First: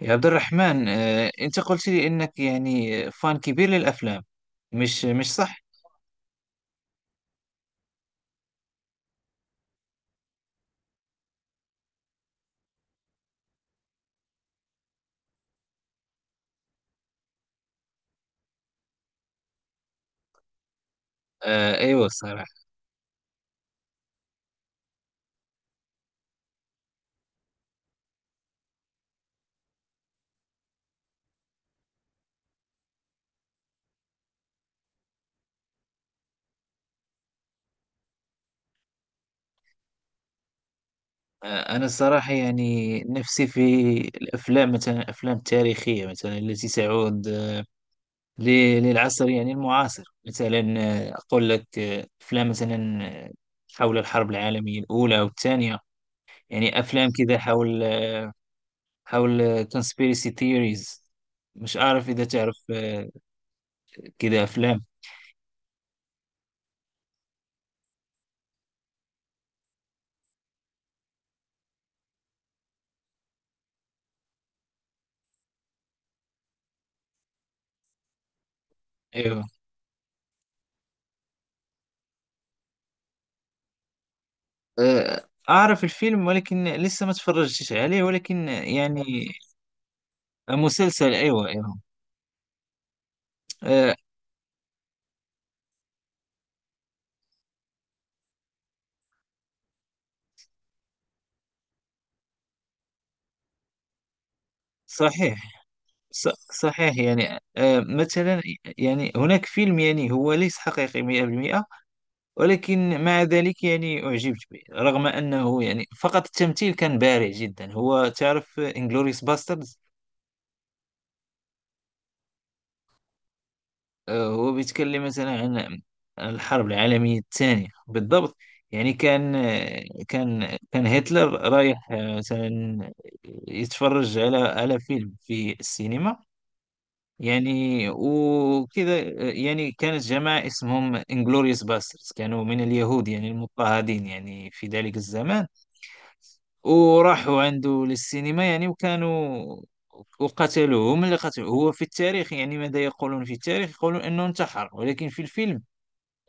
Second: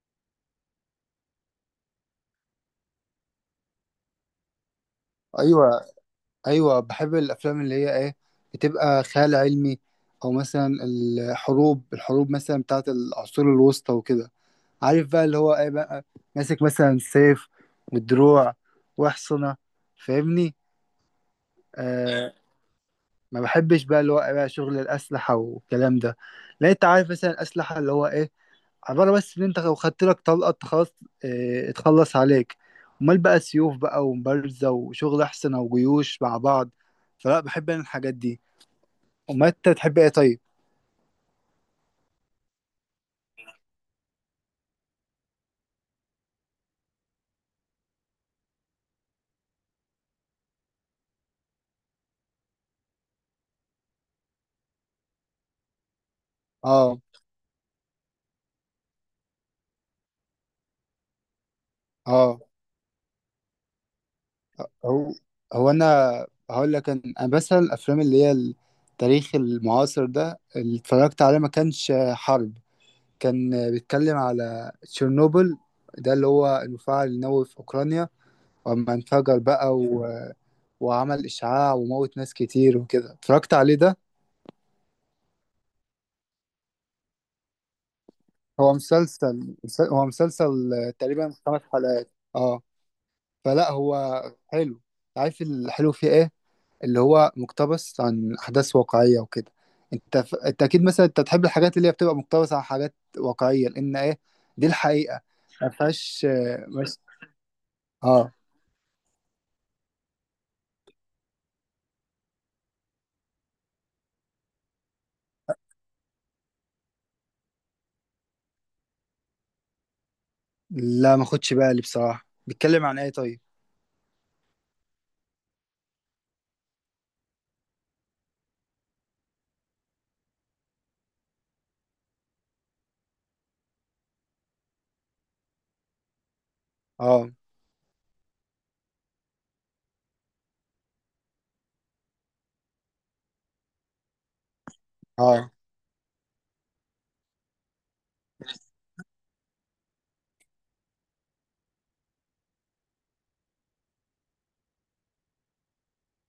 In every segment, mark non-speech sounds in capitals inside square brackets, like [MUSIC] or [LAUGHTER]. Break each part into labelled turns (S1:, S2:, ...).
S1: يا عبد الرحمن أنت قلت لي أنك يعني فان كبير للأفلام، مش صح؟
S2: ايوه، ايوه، بحب الافلام اللي هي ايه بتبقى خيال علمي، او مثلا الحروب مثلا بتاعت العصور الوسطى وكده. عارف بقى اللي هو ايه بقى، ماسك مثلا سيف ودروع واحصنة. فاهمني؟
S1: أيوة
S2: آه،
S1: الصراحة.
S2: ما بحبش بقى اللي هو إيه بقى شغل الاسلحة والكلام ده. لا انت عارف مثلا الاسلحة اللي هو ايه، عبارة بس إن أنت لو خدت لك طلقة أنت خلاص، اه اتخلص عليك. أمال بقى سيوف بقى ومبارزة وشغل أحسن أو جيوش مع بعض. فلا بحب أنا الحاجات دي. أمال أنت تحب إيه طيب؟
S1: أنا الصراحة يعني نفسي في الأفلام، مثلا الأفلام التاريخية، مثلا التي تعود للعصر يعني المعاصر. مثلا أقول لك أفلام مثلا آه، حول الحرب العالمية الأولى والثانية، يعني
S2: أه.
S1: أفلام كذا حول، حول conspiracy theories. مش عارف إذا
S2: أه.
S1: تعرف كذا أفلام.
S2: هو هو أنا هقول لك أنا مثلا الأفلام اللي هي التاريخ المعاصر ده اللي اتفرجت عليه ما كانش حرب. كان بيتكلم على تشيرنوبل، ده اللي هو المفاعل النووي في أوكرانيا، وأما انفجر
S1: ايوه،
S2: بقى وعمل إشعاع وموت ناس كتير وكده اتفرجت عليه ده.
S1: أعرف الفيلم، ولكن لسه ما تفرجتش عليه، ولكن
S2: هو
S1: يعني
S2: مسلسل هو مسلسل
S1: مسلسل،
S2: تقريبا
S1: أيوة
S2: خمس
S1: أيوة.
S2: حلقات اه. فلا
S1: آه،
S2: هو حلو. عارف الحلو فيه ايه؟ اللي هو مقتبس عن أحداث واقعية وكده. انت اكيد مثلا انت تحب الحاجات اللي هي بتبقى مقتبسة عن حاجات واقعية لأن ايه، دي الحقيقة.
S1: صحيح.
S2: ما فيهاش
S1: ص- صحيح
S2: مش...
S1: يعني،
S2: اه.
S1: مثلا يعني هناك فيلم، يعني هو ليس حقيقي 100%، ولكن مع ذلك يعني أعجبت به، رغم أنه يعني فقط التمثيل كان بارع جدا. هو تعرف انجلوريوس باسترد؟
S2: لا ما خدش بالي بصراحة، بيتكلم عن ايه طيب؟
S1: هو بيتكلم مثلا عن الحرب العالمية الثانية بالضبط. يعني كان كان هتلر رايح مثلا يتفرج على، على فيلم في السينما،
S2: اه.
S1: يعني وكذا. يعني كانت جماعة اسمهم انجلوريوس باسترز، كانوا من اليهود يعني المضطهدين يعني في ذلك الزمان،
S2: اه.
S1: وراحوا عنده للسينما يعني، وكانوا، وقتلوه. هم اللي قتلوه. هو في التاريخ يعني ماذا يقولون؟ في التاريخ يقولون انه انتحر، ولكن في الفيلم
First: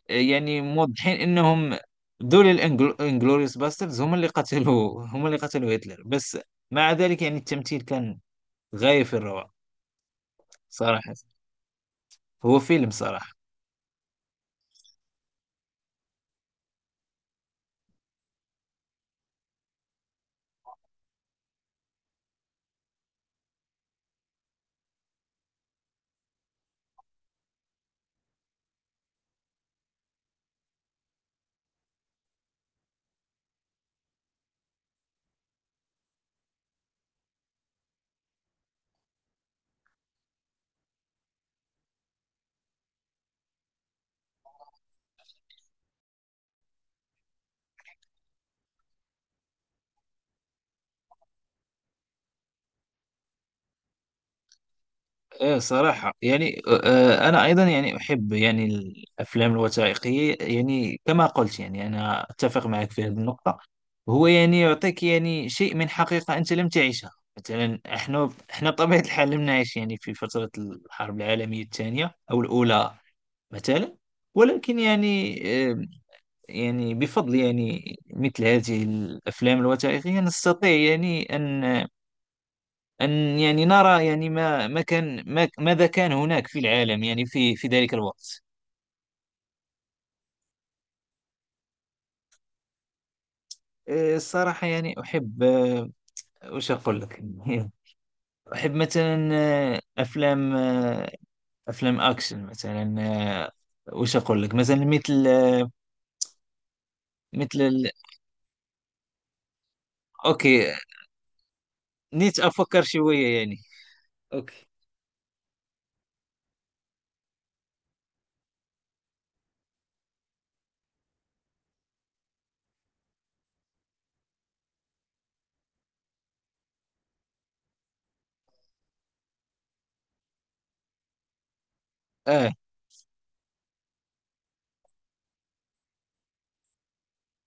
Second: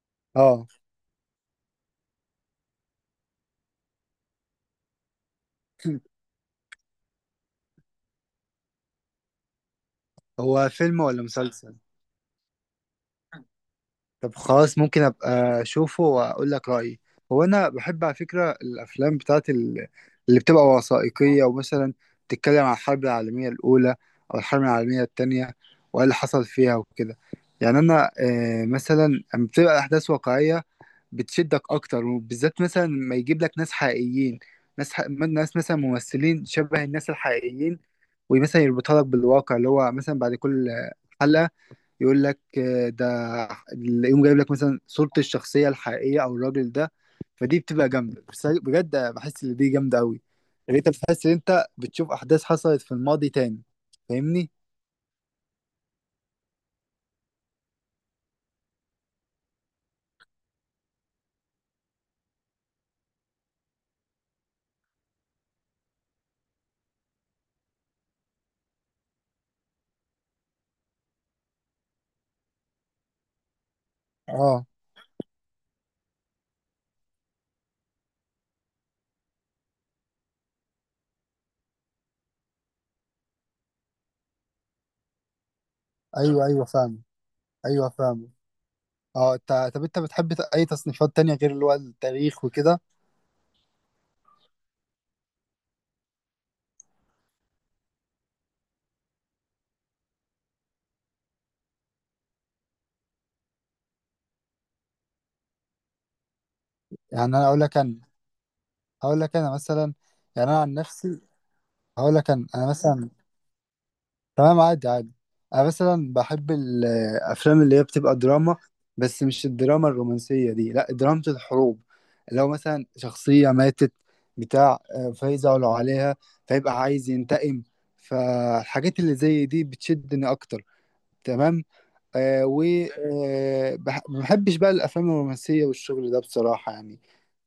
S1: يعني
S2: اه.
S1: موضحين انهم دول الانجلوريوس باستردز هم اللي قتلوا، هم اللي قتلوا هتلر. بس مع ذلك يعني التمثيل كان غاية في الروعة
S2: هو فيلم
S1: صراحة.
S2: ولا مسلسل؟
S1: هو فيلم صراحة.
S2: طب خلاص ممكن ابقى اشوفه واقول لك رايي. هو انا بحب على فكره الافلام بتاعت اللي بتبقى وثائقيه، ومثلا بتتكلم عن الحرب العالميه الاولى او الحرب العالميه التانية وايه اللي حصل فيها وكده. يعني انا مثلا لما بتبقى احداث واقعيه بتشدك اكتر، وبالذات مثلا ما يجيب لك ناس حقيقيين، ناس مثلا ممثلين شبه الناس الحقيقيين، ومثلا يربطها لك بالواقع اللي هو مثلا بعد كل حلقه يقول لك ده، يقوم جايب لك مثلا صورة الشخصية الحقيقية أو الراجل ده. فدي بتبقى جامدة، بس أنا بجد بحس إن دي جامدة أوي. يعني أنت بتحس إن أنت بتشوف أحداث حصلت في الماضي تاني. فاهمني؟
S1: ايه صراحة، يعني آه انا ايضا يعني احب يعني الافلام الوثائقية، يعني كما قلت، يعني انا اتفق معك في هذه النقطة. هو يعني يعطيك يعني شيء من حقيقة انت لم تعيشها. مثلا احنا بطبيعة الحال لم نعيش يعني في فترة الحرب العالمية الثانية او الاولى مثلا.
S2: اه.
S1: ولكن يعني آه، يعني بفضل يعني مثل هذه الافلام الوثائقيه، نستطيع يعني ان، ان يعني نرى يعني ما، ما كان ما ماذا كان
S2: ايوه،
S1: هناك في
S2: ايوه
S1: العالم
S2: فاهم.
S1: يعني في، في
S2: ايوه
S1: ذلك
S2: فاهم.
S1: الوقت.
S2: اه انت، طب انت بتحب اي تصنيفات تانية غير اللي هو التاريخ وكده؟
S1: الصراحه يعني احب، وش اقول لك؟ [LAUGHS] احب مثلا افلام افلام اكشن مثلا. وش اقول لك مثلا، مثل
S2: يعني انا اقول
S1: مثل
S2: لك انا هقول لك انا مثلا. يعني انا عن
S1: اوكي،
S2: نفسي هقول لك
S1: نيت
S2: انا
S1: افكر
S2: مثلا.
S1: شويه يعني.
S2: تمام،
S1: اوكي.
S2: عادي عادي. انا مثلا بحب الافلام اللي هي بتبقى دراما، بس مش الدراما الرومانسيه دي، لا دراما الحروب. لو مثلا شخصيه ماتت بتاع فيزعلوا عليها فيبقى عايز ينتقم. فالحاجات اللي زي دي بتشدني اكتر، تمام.
S1: اه،
S2: ما بحبش بقى الافلام الرومانسيه والشغل ده بصراحه يعني.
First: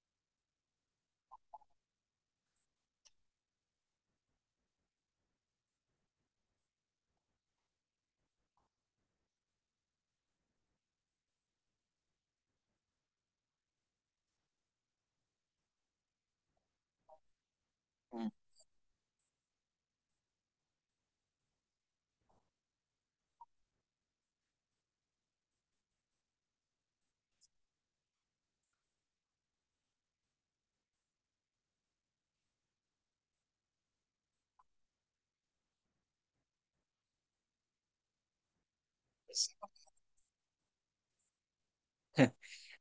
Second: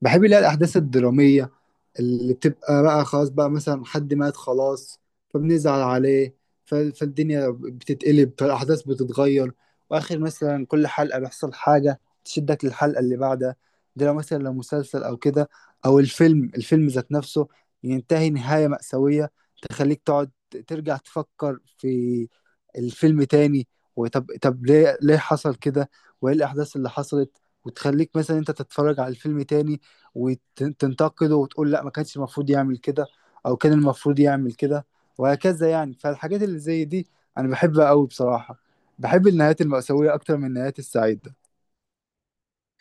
S2: بحب اللي هي الاحداث الدراميه اللي بتبقى بقى، خلاص بقى مثلا حد مات خلاص فبنزعل عليه. فالدنيا بتتقلب، فالأحداث بتتغير، وآخر مثلا كل حلقة بيحصل حاجة تشدك للحلقة اللي بعدها. ده لو مثلا لو مسلسل أو كده، أو الفيلم، الفيلم ذات نفسه ينتهي نهاية مأساوية تخليك تقعد ترجع تفكر في الفيلم تاني. وطب ليه حصل كده وإيه الأحداث اللي حصلت، وتخليك مثلا أنت تتفرج على الفيلم تاني وتنتقده وتقول لا ما كانش المفروض يعمل كده، او كان المفروض يعمل كده وهكذا يعني. فالحاجات اللي زي دي انا بحبها قوي بصراحة. بحب النهايات المأساوية اكتر من النهايات السعيدة.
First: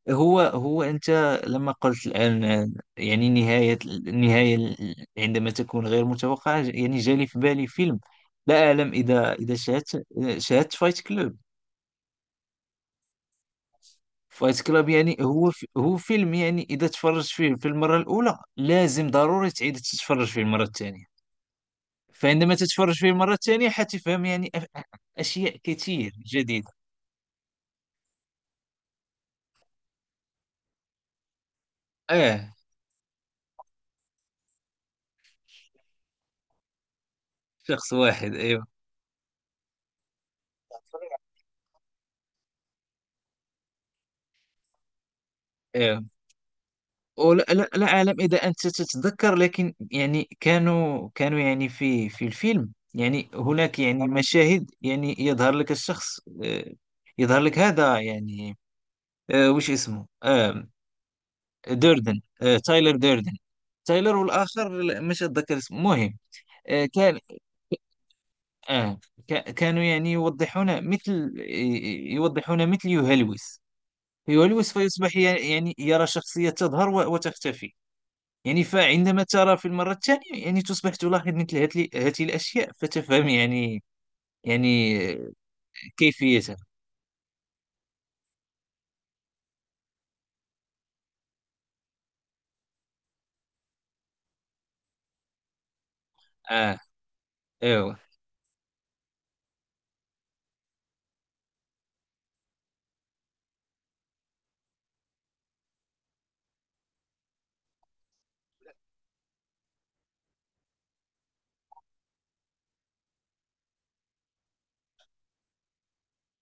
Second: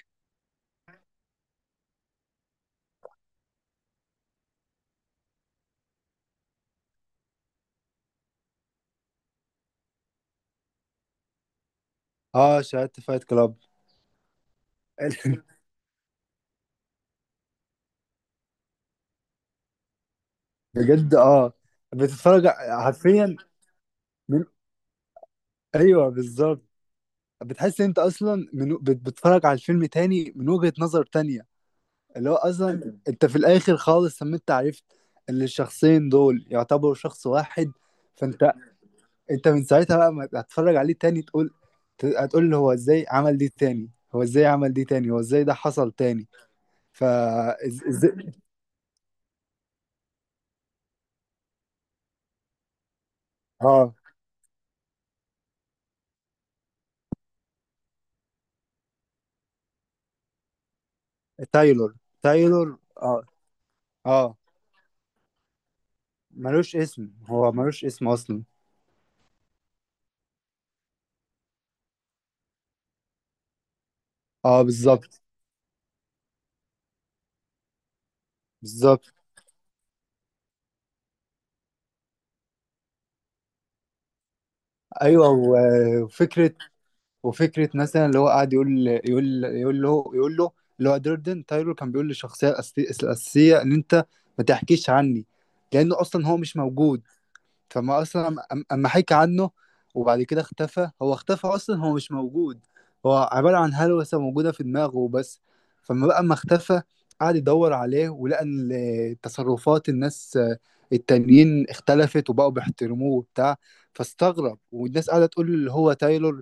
S1: هو أنت لما قلت الآن يعني نهاية، النهاية عندما تكون غير متوقعة، يعني جالي في بالي فيلم. لا أعلم إذا، إذا شاهدت، شاهدت فايت كلوب.
S2: اه شاهدت فايت كلاب.
S1: فايت كلوب يعني
S2: [LAUGHS]
S1: هو فيلم يعني إذا تفرجت فيه في المرة الأولى لازم ضروري تعيد تتفرج فيه المرة الثانية.
S2: بجد اه، بتتفرج
S1: فعندما تتفرج فيه المرة
S2: حرفيا
S1: الثانية حتفهم
S2: من.
S1: يعني أشياء
S2: ايوه
S1: كتير
S2: بالظبط.
S1: جديدة.
S2: بتحس إن انت اصلا بتتفرج على الفيلم تاني من وجهة نظر تانية. اللي هو
S1: آه،
S2: اصلا انت في الاخر خالص لما انت عرفت ان الشخصين دول يعتبروا شخص واحد.
S1: شخص واحد
S2: فانت،
S1: أيوه.
S2: انت من ساعتها بقى ما هتتفرج عليه تاني تقول، هتقول له هو ازاي عمل دي تاني، هو ازاي عمل دي تاني، هو ازاي ده حصل
S1: أيوه،
S2: تاني.
S1: ولا
S2: فا.
S1: لا,
S2: إز...
S1: لا
S2: إز...
S1: أعلم إذا أنت تتذكر، لكن يعني كانوا يعني في، في الفيلم يعني هناك
S2: اه.
S1: يعني مشاهد يعني يظهر لك الشخص، يظهر لك هذا يعني وش اسمه؟
S2: تايلور.
S1: دوردن،
S2: تايلور
S1: تايلر
S2: اه.
S1: دوردن. تايلر،
S2: اه
S1: والآخر لا، مش أتذكر اسمه، المهم
S2: ملوش اسم.
S1: كان
S2: هو ملوش اسم اصلا.
S1: آه، كانوا يعني يوضحون مثل، يوضحون مثل يهلوس،
S2: اه
S1: يهلوس فيصبح
S2: بالظبط.
S1: يعني يرى شخصية تظهر وتختفي. يعني
S2: بالظبط،
S1: فعندما ترى في المرة الثانية يعني تصبح تلاحظ مثل هذه الأشياء فتفهم يعني، يعني
S2: ايوه. وفكره،
S1: كيفيتها.
S2: وفكره مثلا اللي هو قاعد يقول له. اللي هو دردن تايلور كان بيقول للشخصيه الاساسيه ان انت ما تحكيش عني، لانه اصلا هو مش
S1: آه
S2: موجود.
S1: أيوة.
S2: فما اصلا اما حكى عنه وبعد كده اختفى، هو اختفى اصلا، هو مش موجود، هو عبارة عن هلوسة موجودة في دماغه وبس. فما بقى ما اختفى قعد يدور عليه ولقى ان تصرفات الناس التانيين اختلفت وبقوا بيحترموه وبتاع. فاستغرب، والناس قاعدة تقول اللي هو تايلور.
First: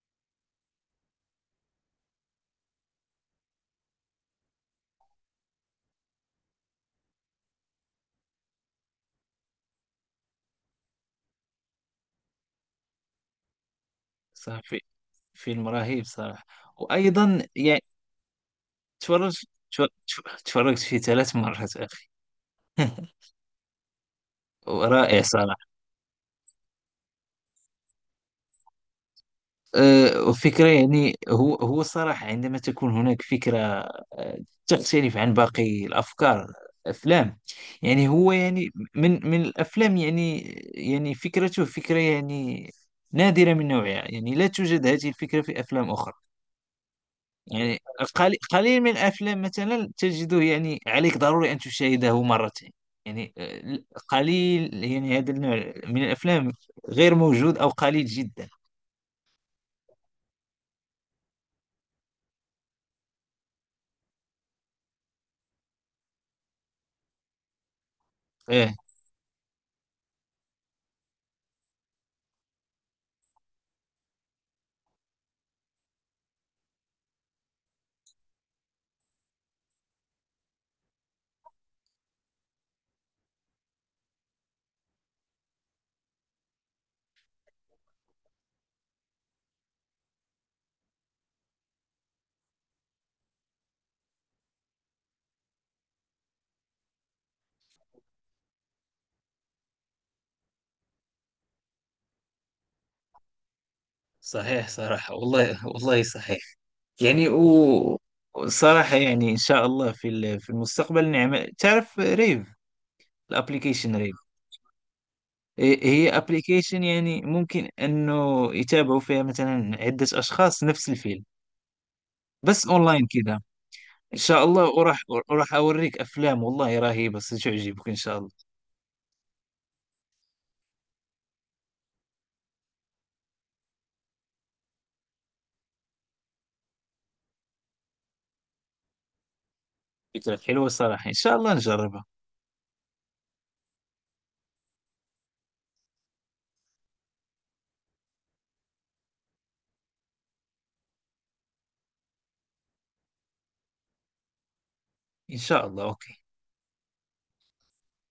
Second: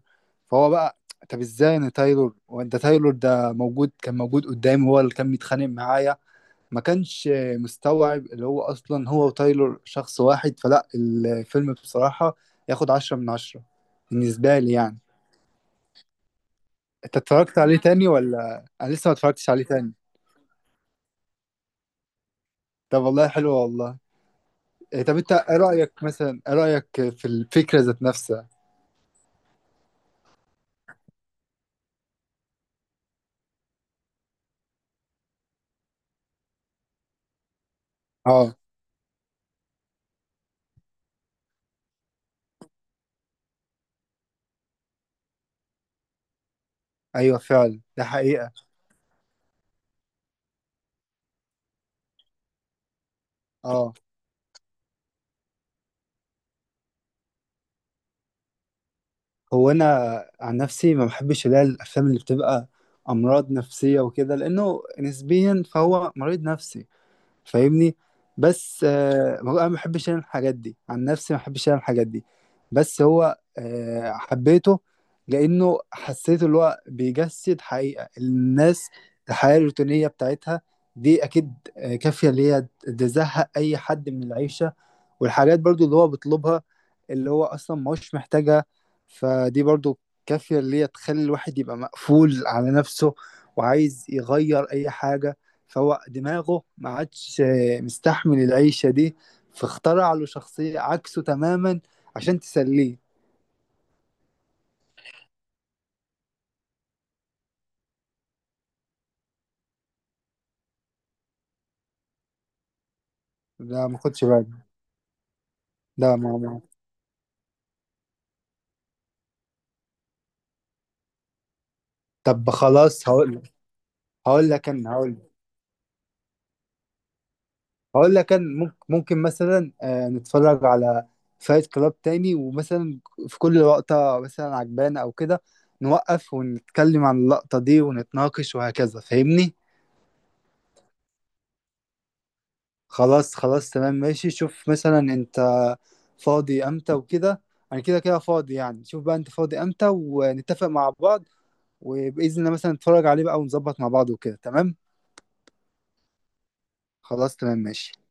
S2: فهو بقى، طب ازاي انا تايلور وانت تايلور، ده موجود كان موجود قدامي هو اللي كان بيتخانق معايا؟ ما كانش مستوعب اللي هو اصلا هو وتايلور شخص واحد. فلا الفيلم بصراحة ياخد 10 من 10 بالنسبة
S1: صح،
S2: لي
S1: في
S2: يعني.
S1: فيلم رهيب صراحة،
S2: انت
S1: وأيضا
S2: اتفرجت عليه
S1: يعني
S2: تاني ولا؟ انا لسه ما
S1: تفرج،
S2: اتفرجتش عليه
S1: تفرجت،
S2: تاني.
S1: تفرجت في ثلاث مرات أخي.
S2: طب
S1: [LAUGHS]
S2: والله حلو والله. إيه، طب
S1: ورائع
S2: انت ايه
S1: صراحة.
S2: رأيك مثلا، ايه رأيك في الفكرة ذات نفسها؟
S1: فكرة يعني، هو الصراحة عندما تكون هناك فكرة آه، تختلف عن باقي الأفكار، أفلام، يعني هو
S2: اه.
S1: يعني من، من الأفلام يعني، يعني فكرته فكرة يعني نادرة من نوعها، يعني لا توجد هذه الفكرة في أفلام أخرى.
S2: ايوه
S1: يعني
S2: فعلا، ده
S1: قليل
S2: حقيقة.
S1: قليل من الأفلام مثلا تجده يعني عليك ضروري أن تشاهده مرتين، يعني
S2: اه.
S1: قليل، يعني هذا النوع من الأفلام غير موجود أو قليل جدا.
S2: هو انا عن نفسي ما بحبش اللي هي الافلام اللي بتبقى امراض نفسية وكده، لانه نسبيا فهو مريض نفسي، فاهمني؟
S1: آه،
S2: بس آه هو انا ما بحبش انا الحاجات دي، عن نفسي ما بحبش انا الحاجات دي. بس هو آه حبيته لانه حسيت اللي هو بيجسد حقيقة الناس، الحياة الروتينية بتاعتها، دي اكيد كافية اللي هي تزهق اي حد من العيشة. والحاجات برضو اللي هو بيطلبها اللي هو اصلا ما هوش محتاجها، فدي برضو كافية اللي هي تخلي الواحد يبقى مقفول على نفسه وعايز يغير اي حاجة. فهو دماغه ما عادش مستحمل العيشة دي، فاخترع له شخصية عكسه تماما عشان تسليه.
S1: صحيح صراحة، والله والله صحيح. يعني و، صراحة يعني إن شاء الله في في المستقبل نعمل، تعرف ريف؟
S2: لا
S1: الابليكيشن
S2: ما
S1: ريف؟
S2: خدش بالي.
S1: هي
S2: لا ما.
S1: ابليكيشن، يعني ممكن أنه يتابعوا فيها مثلا عدة أشخاص نفس الفيلم،
S2: طب
S1: بس أونلاين
S2: خلاص هقول
S1: كذا.
S2: لك.
S1: إن شاء
S2: هقول
S1: الله،
S2: لك انا
S1: وراح،
S2: هقول
S1: وراح أوريك أفلام والله رهيبة ستعجبك إن
S2: هقول
S1: شاء
S2: لك
S1: الله.
S2: كان ممكن مثلا نتفرج على فايت كلاب تاني، ومثلا في كل لقطة مثلا عجبانة أو كده نوقف ونتكلم عن اللقطة دي ونتناقش وهكذا. فاهمني؟
S1: فكرة حلوة صراحة، إن شاء الله نجربها.
S2: خلاص خلاص. تمام ماشي. شوف مثلا أنت فاضي أمتى وكده، أنا كده كده فاضي يعني. شوف بقى أنت فاضي أمتى ونتفق مع بعض وبإذن الله مثلا نتفرج عليه بقى ونظبط مع بعض وكده، تمام؟
S1: إن شاء الله، أوكي.
S2: خلاص تمام ماشي.